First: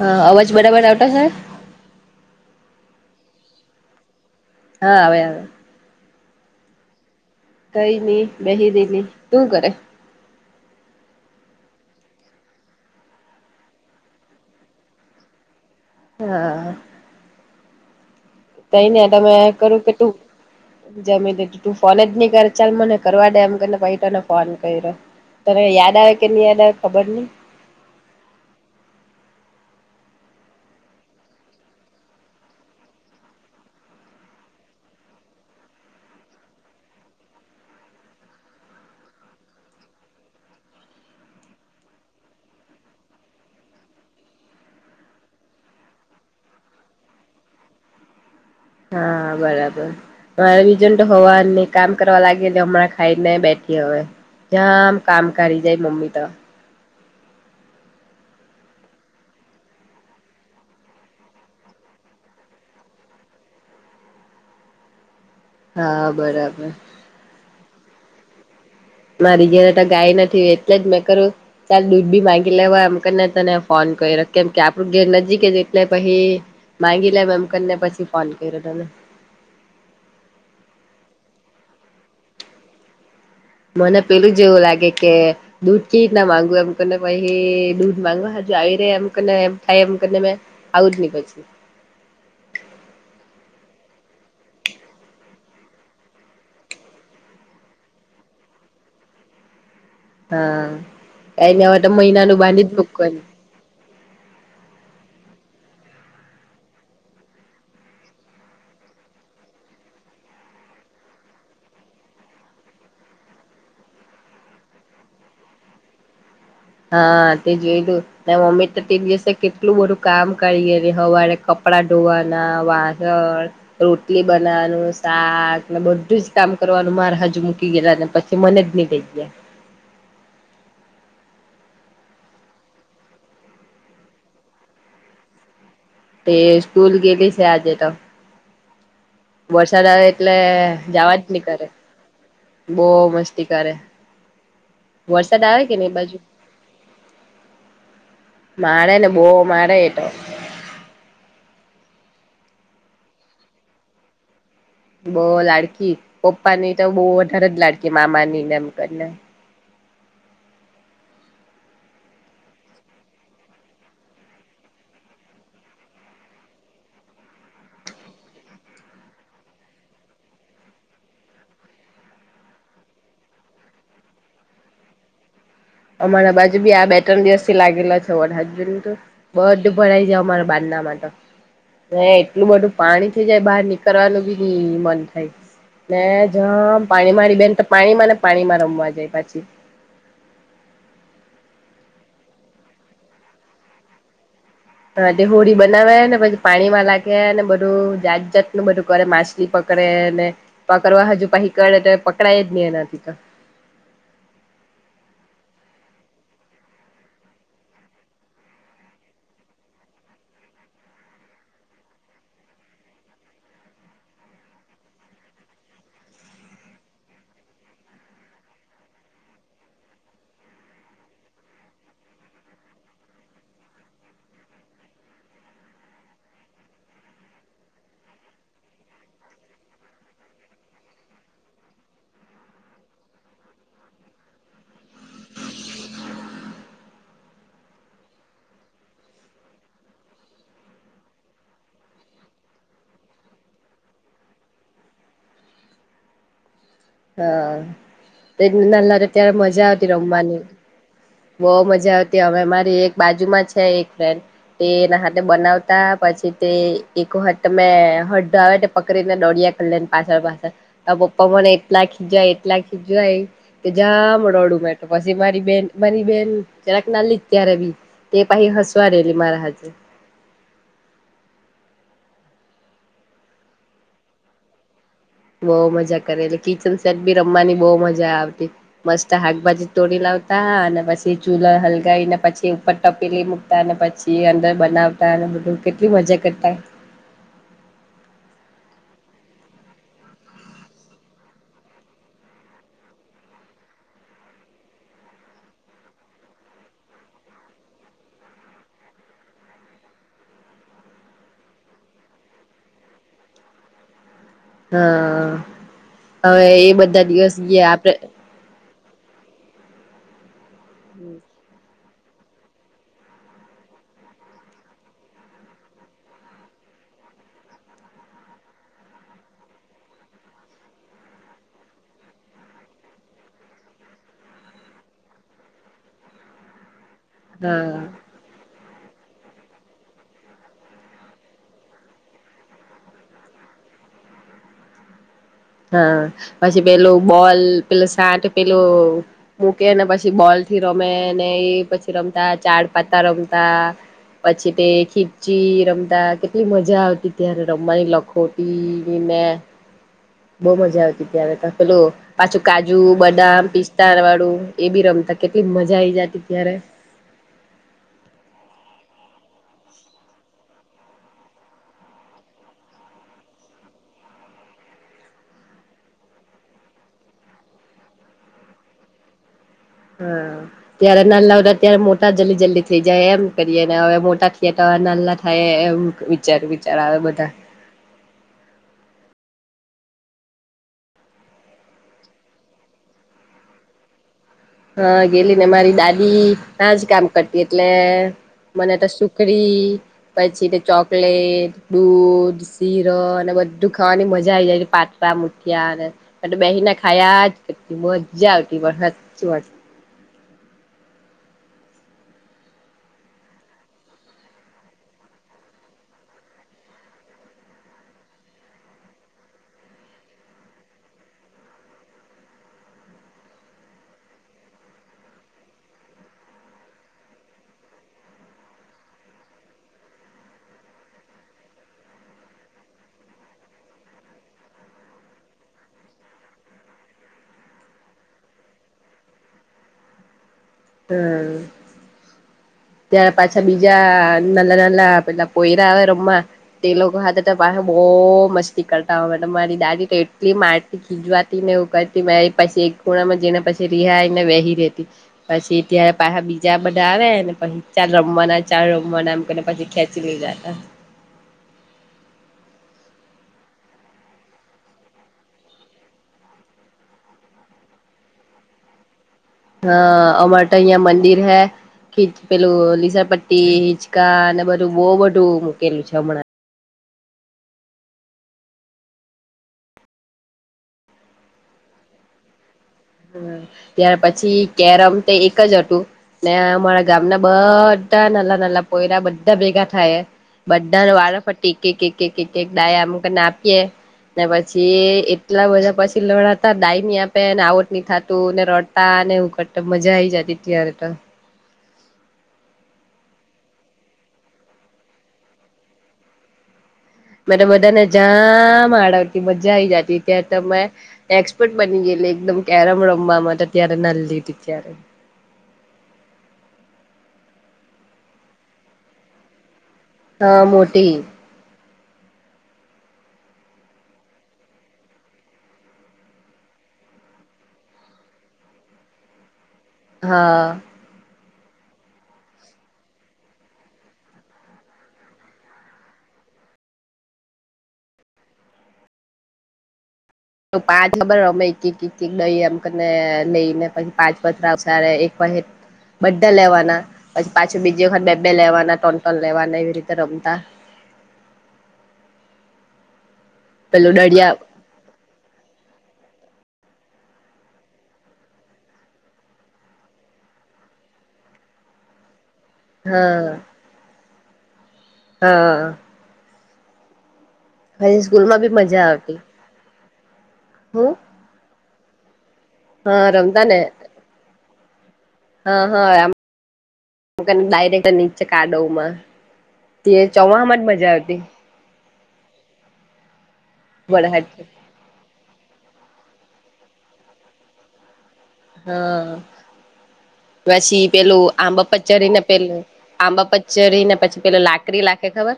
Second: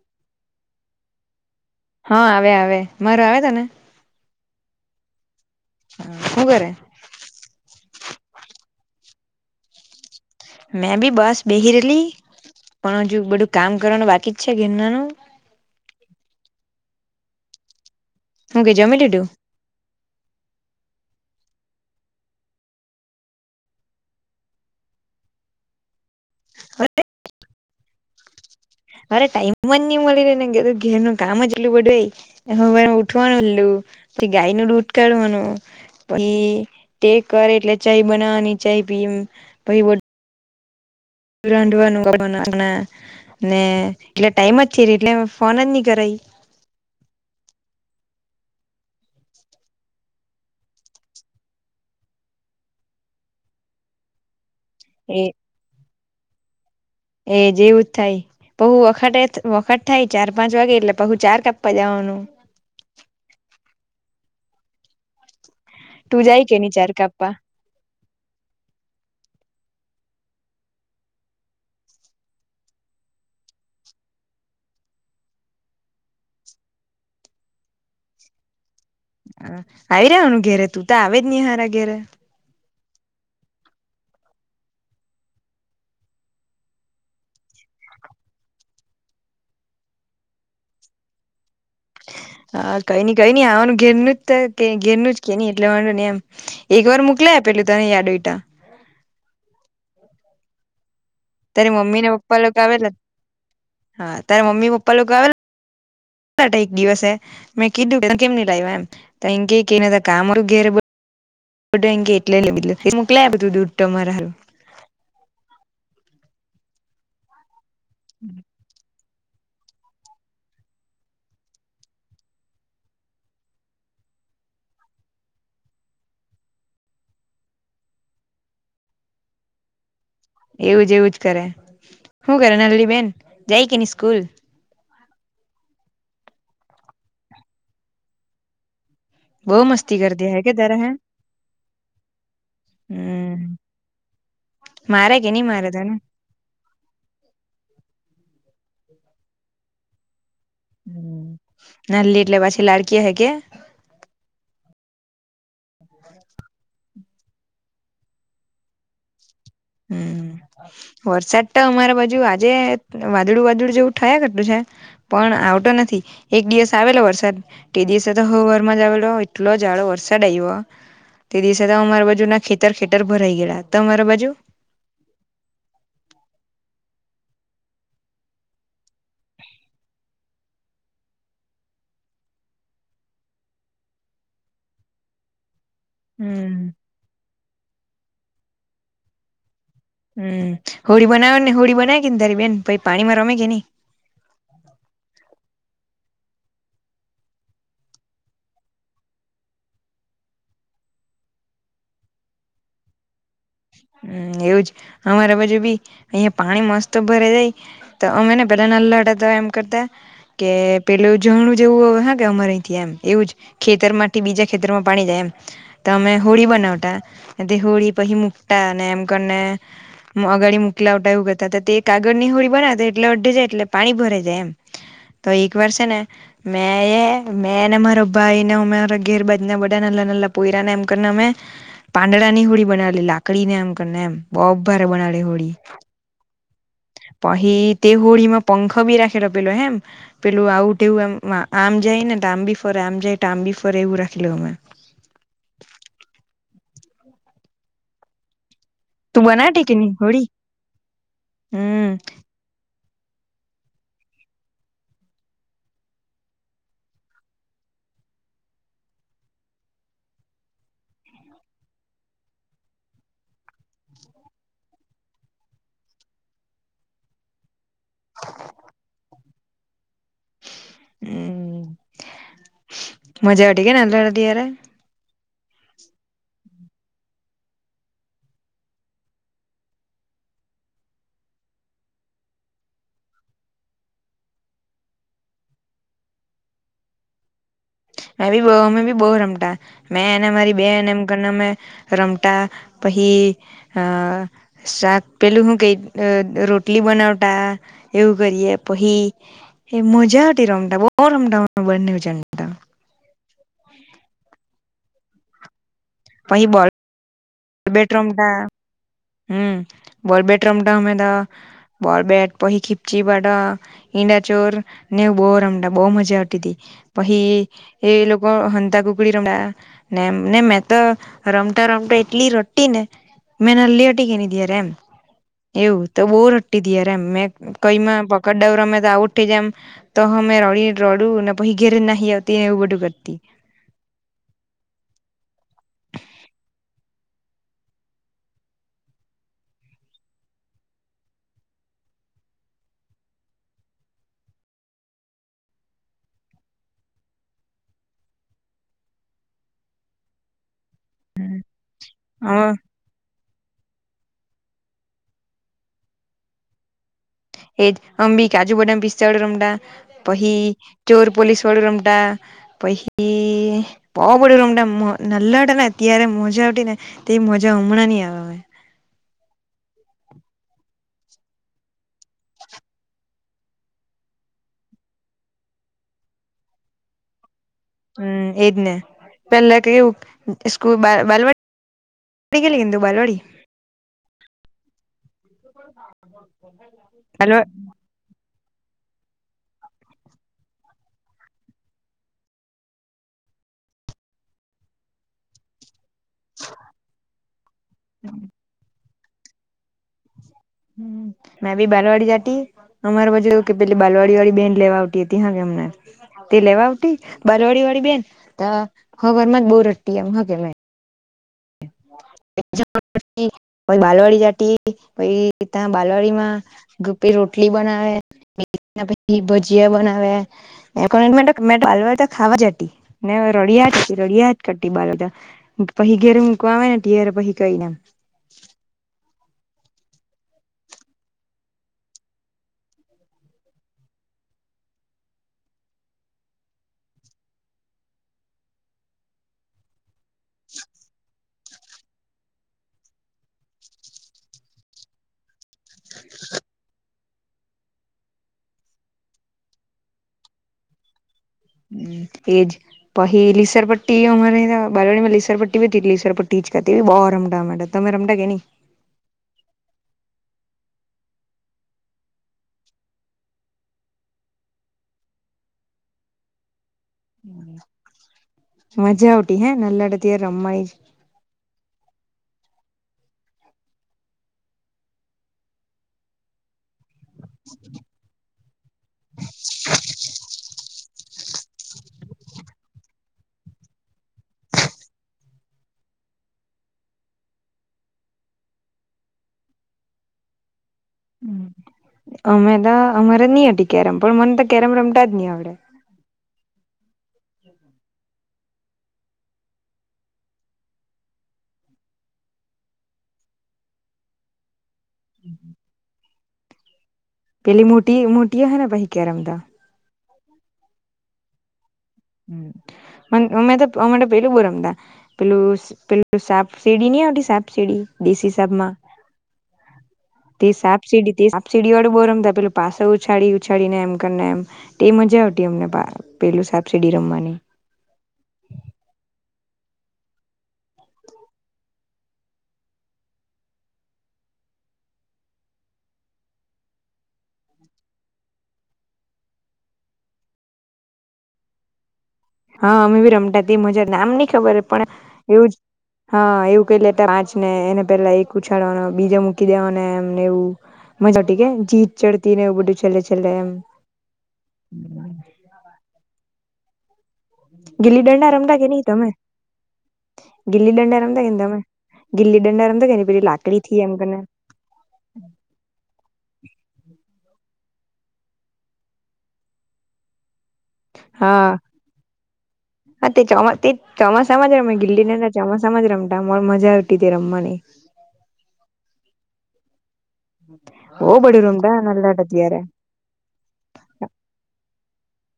હા અવાજ બરાબર આવતા સર માર આવે ત ને હા આવે આવે હું કરે કઈ નહી બેહી દેલી તું કરે, મેં ભી બસ બેહ રલી પણ હજુ બધું કામ કરવાનું બાકી જ છે ઘેરનાનું હું કે તઈ જમી ને લીધું તમે કરું કે તું જમી દીધું તું ફોન જ નહી કર ચાલ મને કરવા દે એમ કરીને પૈ તોને ફોન કર્યો તને યાદ આવે કે નહી યાદ આવે ખબર નહી [unintelligible] અરે ટાઈમ ન મળી ને ઘેર ન કામ જ એટલું બડુંય હ ઉઠવાનુંું ગાય નું દૂટ કાઢવાનું પછી તે કરે એટલે ચાય બનાવવાની ચાય પીએમ ભહી વો રરાડવા નના ને એટલે ટાઈમ જ છે ર એટલે ફોન જ નહી કરાઈ હા બરાબર મા વિજ તો હોવા નહી કામ કરવા લાગે હમણાં ખાઈને બેઠ હવે જામ એ કામ કરી જાય મમ્મી તો, એ જેવું જ થાય બહુ વખ વખત થાય ચાર પાંચ વાગે એટલે પહુ ચાર કપવા જવાનું હનું હા તું જાય બરાબર કેની ચાર કાપ્પા મારી જેને ગાય નથી હો એટલે જ મેં કરું તાલ દૂધ બી માંગી લે હોય એમને તને ફોન કરી કેમ કે આપણું ઘેર નજીક જ એટલે પછી માગી લેમ એમ કરીને પછી ફોન કર્યો તને આવી રહ્યાવાનું ઘેરે તું તો આવેજ નહી હારા ઘેરે મને પેલું જ એવું લાગે કે દૂધ કે રીતના માંગું એમને પછ દૂધ માંગવા આવી રે એમ એમ થાય એમને મે આવજ નહી પછી હ હા કઈ નઈ કઈ નઈ આવાનું ઘેર ન જ ઘેરનું જ કે નહ એટલે વાડ ને એમ એક વાર મોકલા પેલું તો ન ારદઈટા હા કંઈ ની તારી હવે તો મમ્મી ને પપ્પા મહિનાનું લોકો બાંધી જ આવેલા મોકવાનુ હા તારા મમ્મી પપ્પા લોકો આવેલા એક દિવસે મેં કીધું કેમની લાઈવા એમ, તો એમ કે એને તો કામરુ ઘેરે બ બધા એમ કે, એટલે મોકલાઈ આપ્યું તું દૂધ તમારા હારુ હા તે જોયલુ ને મમ્મી તો તે દિવસ કેટલું બધું કામ કરીએ હવારે કપડા ધોવાના વાદળ રોટલી બનાવાનું શાક ને બધું જ કામ કરવાનું મારે હજુ મૂકી ગયેલા ને પછી મને જ ની લઈ ગયા. એવું જ એવું જ કરે શું કરે નાલીબેન જાય કે ની સ્કૂલ તે સ્કૂલ ગેયેલી છે આજે તો, બહુ વરસાદ મસ્તી આવે કરતી એટલે હે કે તારે હે જવા જ ની કરે બોહ હમ મસ્તી કરે મારે વરસાદ આવે મારે કે ની એ તને? બાજુ મારે ને બોહ મારે એટો હ નાલી એટલે પછી લાડકી હે કે, બોહ લાડકી પપ્પા ની તો બોહ વધારે જ લાડકી મામાની ને એમ કરીને હમ્મ વરસાદ તો અમારા બાજુ આજે વાદળું વાદળું જેવું થયા કરતું છે પણ આવતો નથી એક દિવસ આવેલો વરસાદ તે દિવસે તો હવારમાં જ આવેલો એટલો જાડો વરસાદ આવ્યો બ તે દિવસે તો અમારા બાજુ ના ખેતર ખેતર ભરાઈ ગયલા તમારા બાજુ અમારા બાજુ બી આ બે ત્રણ દિવસ થી લાગેલા છે વરહાદ જોને તું બધુ ભરાઈ જાય અમારા બાણ તાં મારે તો એટલું બધું પાણી થઈ જાય બહાર નીકળવાનું બી ની મન થાય. ને હમ જામ પાણી મારી બેન તો પાણીમાં ને પાણીમાં રમવા જાય પાછી. હમ્મ હોળી બનાવે ને હોળી બનાવી કે તારી બેન પહી પાણીમાં રમે કે ની. હ તે હોળી બનાવે ને પછી પાણીમાં લાગે ને બધું જાત જાાતનું બધું કરે માછલી પક પકડે ને પકડવા હાજુ પાહી કરે તો પકડાય જ નહી એનાથી તો. હ એવુંજ અમારા બાજુ બી અહીયાં પાણી મસ્ત ભરાઈ જાય તો અમે ને પેલા નાલ્લા હતા તો એમ કરતા. કે પેલ ઝરણું જેવું હ કે અમારા અહીંથી એમ એવું જ ખેતર માંથી બીજા ખેતરમાં પાણી જાય એમ. તો અમે હોળી બનાવતા તે હોળી પહી મુકતા અને એમ કરીને. અગાડી મુકલાવટાવ એવું કરતા હતા તે કાગળની હોડી બનાતા એટલે અડઢે જાય એટલે પાણી ભરાઈ જાય એમ. તો એક વાર છે ને મેંએ મેં ને મારો ભાઈ ને મારા ઘેર બાજ ના બધાના. નાલા નાલા પોયરાને એમ કરીને અમે પાંદડા ની હોડી બનાવેલી લા પકડીને એમ કરીને એમ બોહ ભારે બનાવેલી હોળી. પહી તે હોળીમાં પંખો બી રાખેલો પેલો હે પેલું આવું તેવું આમ. જાય ને તો આમ બી ફરે આમ જાય તો આમ બી ફરે એવું રાખેલું અમે. હા તેજ ને નલા હતા તું ત્યારે બનાવતી મજા કે આવતી ની હોળી રમવાની. બઉુ હમ મજા આવતી હવે મા તે એક બાજુમાં છે એક ફ્રેન્ડ તે એના હાતે બનાવતા પછી તે એક વખર તો મેં. એ હડ્ડો આવે પકડીને દોડિયા કરેલું એની પાછળ પાછળ તો પપ્પા મને એટલા ખીજવાય એટલા ખીજવાય કે જામ રડું મે તો પછી મારી બેન. મારી બેન [unintelligible] ના લીજ ત્યારે બી તે [unintelligible] હસવા રહેલી મારા હાથે. હમ મજા આવવી કે ને અત્યારે બો મજા કરેલી કિચન સેટ બી રમવાની બબો મજા આવતી મસ્ત હાકભાજી તોડી લાવ અને પછી ચૂલા હલગાવીને પછી ઉપર ટપીલી મૂકતા ને પછી અંદર બનાવતા બધું કેટલી મજા કરતા. હમ મેં બી અમે બી બહુ રમતા મેં એને મારી બેને એમ કરીને અમે રમતા પહી અ શાક પેલું હું કેય રોટલી બનાવતા એવું કરીએ પહી એ મજા આવતી રમટા બો રમતા અમે બંને જણ તા [inaudible] હા હવે એ બધા દિવસ ગયા બબેટ આપડે રમવા હમ બોલબટ રમતા અમે તો બોલબેટ પહી ખીપ્ચી પાટો ઈંડાચોર ને એવું બોવ રમતા બોવ મજા આવતી હતી. પહી એ લોકો હંતા કુકડી રમતા ને ને મે તો રમતા રમતા એટલી રોટી ને મેં નાનલી ઉતી કે ની ત્યારે એમ એવુ તો બો રડતી તી યાર મેં કઈ હા માં પકડ દાવ રમે ત્યા ઊઠી જામ તો અમે રડી રડુ ને પછી ઘેરે નાહી આવતીને એવું બધું કરતી [inaudible] હા પછી પેલું બોલ પેલું સાટ પેલું મૂક્યે અને પછી બોલ થી રમે ને એ પછી રમતા ચાડ પાતા રમતા. પછી તે ખીચ્છી રમતા કેટલી મજા આવતી ત્યારે રમવાની લખોટી બે [inaudible] બહુ મજા આવતી ત્યારે પણ પેલું પાછું હવે કાજુ બદામ. પિસ્તા વાળું એ બી રમતા કેટલી મજા આવી જતી ત્યારે એજ અંબી કાજુ બદામ પિસ્તા વાળું રમડા પછી ચોર પોલીસ વાળું રમતા. પહી બો બધા રમતા નલ્લા હતાને ત્યારે મજા આવતી ને તે મજા હમણાં નહીં આવે. હા ત્યારે નાનલા હતા ત્યારે મોટા જલ્દી જલ્દી થઈ જાય એમ કરીએ ને હવે મોટા થયાં ત નાનલા થઈએ એમ વિચાર વિચાર આવે બધા હમ એજ ને પેલા કેવું સ્કૂલ બાલ બાલવા પડી ગયેલીને [unintelligible] બારવાડી. હા ગેલી ને મારી દાદી નાજ કામ બાલ કરતી એટલે મને તો સુ ખડી પછી તે ચોકલેટ, દૂધ, શીરો અને બધું ખાવાનું મજા આવી જાય છે, પાતળા મૂઠિયાં અને. અને બેસીને ખાયા જ કરતી મજા આવતી પણ હાચી વાત હ મેં ભી બાલવાડી જાતી અમારા પાછું એવું કે પેલી બાલવાડી વાળી બેન લેવા આવતી હતી હા કે અમને તે લેવા આવટી બાલવાડી વાળી બેન હા હવારમાં જ બો રટતી એમ હ કે મે [unintelligible] પછી બાલવાડી જાતી પહી ત્યાં બાલવાડી માં કપી રોટલી બનાવે ને પછી ભજીયા બનાવે એમ કરી તો મે વારંવાર ત્યાં ખાવા જતી ને રડી રળીયાજ કરતી રળિયાજ કરતી બાલતા પહી ઘેરે મૂકવા આવે ને ત્યારે પહી કઈને ત ત્યાં પાછા બીજા નાના નાના પેલા પોયરા આવે રમવા તે લોકો હાથે તો પાહુ બો મસ્તી કરતા અમેતો હો મારી દાદી તો એટલી મારતી ખીજવાતી ને એવું કરતી મે પછી એક ખૂણામાં જઈને પછી રિહાયને બેહી રેતી પછી ત્યા પાછા બીજા બધા આવેને પહી ચાલ રમવાના ચાલ રમવાના એમ કહીને પછી ખેંચીને લઈ જતા હમ એજ પહી લીસર પટ્ટી અમારે બાલવાડીમાં લીસર પટ્ટી બી હતી લીસર પટ્ટી છત્રી બો રમટા એમે ટો. તમે રામટા કે ની? હ અમાર તો અયીયા મંદિર હૈ. ખીચ પેલું લીસરપટ્ટી, હિચકા ને બધું બો બધું મૂકેલું છે હમણાં. મજા આવતી હે ને નાનલા હતા ત્યારે રમવાની. હમ્મ ત્યાર પછી કેરમ તે એક જ હતું ને અમારા ગામના બધા નાનલા નાનલા પોયરા બધા ભેગા થાયએ બધાને વા વારાફરતી એક-એક-એક-એક -એક દાય એમ કરીને આપીએ. ને પછી એટલા બધા પછી લડાતા ડાયની આપે એને આઉટ ની થાતું ને રડતા ને એવું કરતા મજા આઈ જતી ત્યારે તો. હમ. અમે તો અમારે ની હતી કેરમ પણ મને તો કેરમ રમતા જ ની આવડે. મેં તો બધાને જામ આડવતી મજા આઈ જાતી ત્યારે ત મેં એક્સપર્ટ બની ગે લી એકદમ કેરમ રમવા માટે ત્યારે નાનલી હતી ત્યારે. પેલી મોટી મોટીએ અહે ને પાહિ કેરમ ત. હા, મોટી. પણ અમે તો અમે પેલું બો રમતા પેલું પેલું સાપસીડી ની ની આવતી સાપસીડી દેશી હિસાબમાં તે હા સાપસીડી તે સીડીવાળું બો રમતા પેલું પાછો ઉછાળી ઉછાળી ને એમ કરીને એમ તે મજા આવતી અમને પા પેલું સાપ સીડી રમવાની. પાંચ ખબર અમે એક કિક કિક કિક લઈએ એમ કરીને લઈને પછી પાંચ પથરા ઉસળે પહી. બધા લેવાના પછી પાછું બીજી વખત બે બે લેવાના ટન ટન લેવાના એવી રીતે રમતા. હા, અમે બી રમતા તે મજા પેલું નામ ની દડિયા ખબર પણ એવું જ હા એવુ પેલે ત પાંચ ને એને પેલા એક ઉછાળવાનો બીજે મૂકી દેવાને એમ ને એવું. મજા આવતી કે જીત ચડતી ને એવું બધું છેલ્લે છેલ્લે હા એમ. હા. પછી ગીલી દંડા સ્કૂલમાં બી રમતા કે મજા ની તમે? આવતી ગીલી હું દંડા રમતા કે ની તમે? ગીલી દંડા રમતા કે ની હા પેલી રમતા ને લાકડીથી એમ કરીને. હા હા આમ કરીને બાય. ટેક નીચે કાડવમાં તે ચોવામાં જ મજા આવતી. હા હા, તે ચોમા તે વરહાદ ચોમાસામાં જ રમે ગિલ્લી દંડા. ચોમાસામાં જ રમતા અમ મજા આવતી તે રમવાની. હા. પછી બહુ પેલું બધું આંબા રમતા પર પચરી નાના ને હતા ત્યારે પેલું આંબા પર પચરી ને પછી પેલો લાકરી લાખે ખબર.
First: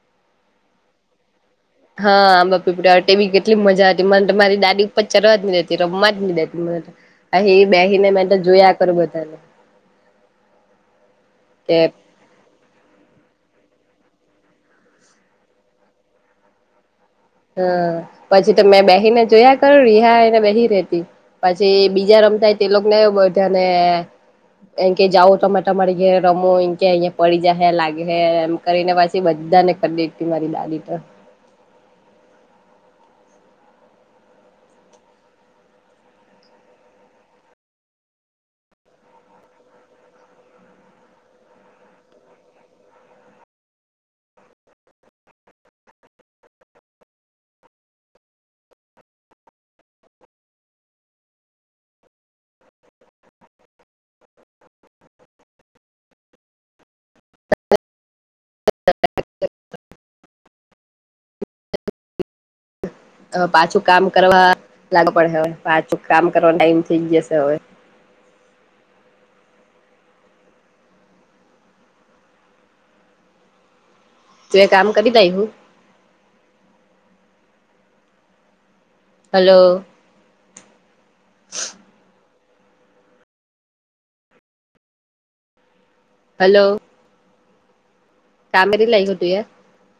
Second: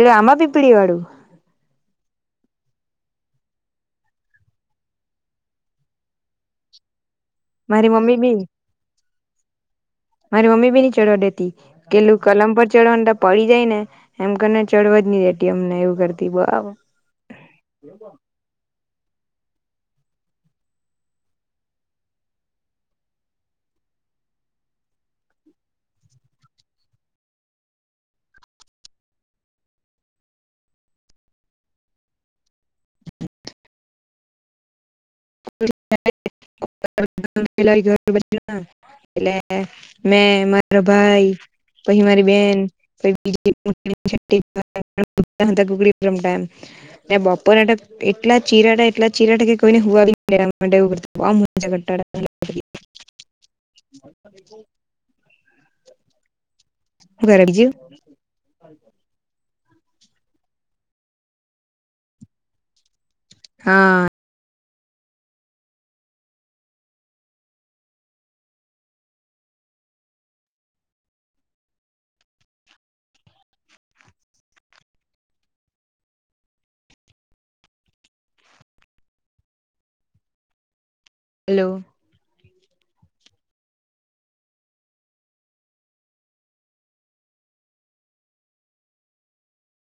એલું આમાં પીપળી વાળું. હા, આંબાપીપુડીવાળું તે બી કેટલી મજા હતી મને મારી દાદી ઉપર ચરવા જ ન દેતી રમવા જ ન દેતી. અહી મારી બેહિ ને મમ્મી મે તો બી જોયા કરું બધાને. મારી મમ્મી બી ની ચઢવા દેતી કે કેલું કલમ પર ચડવાનું ત પડી જાય ને એમ કરીને ચડવા જ ની દેતી અમને એવું કરતી બઆબ. હા, પછી તો મેં બેહિ ને જ જોયા કરુ રિહાઈ ને બેહિ રેતી પછી બીજા રમતા હોય તે લોકોને હો બધા ને એંકે જાવો તમે તમારી ઘેરે રમો એંકે અહીયા પડી જાય લાગ હે એમ કરીને પછી બધ ધા ને ખદેડતી મારી દાદી ત. [inaudible] એટલે મેં મારો ભાઈ પછી મારી બેન પહિ [unintelligible] હંતાકુકડી રમતા એમ ને બપોર તો એટલા ચીરાતા એટલા ચીરાતા કે કોઈને હુંવા બી [inaudible] [inaudible] હુ કરે બીજું પાછું કામ હા કરવા લાગુ પડે હવે પાછું કામ કરવાનો ટાઈમ થઈ જશે હવે તું એ કામ કરી દાય હું હલો હેલો હલો [unintelligible]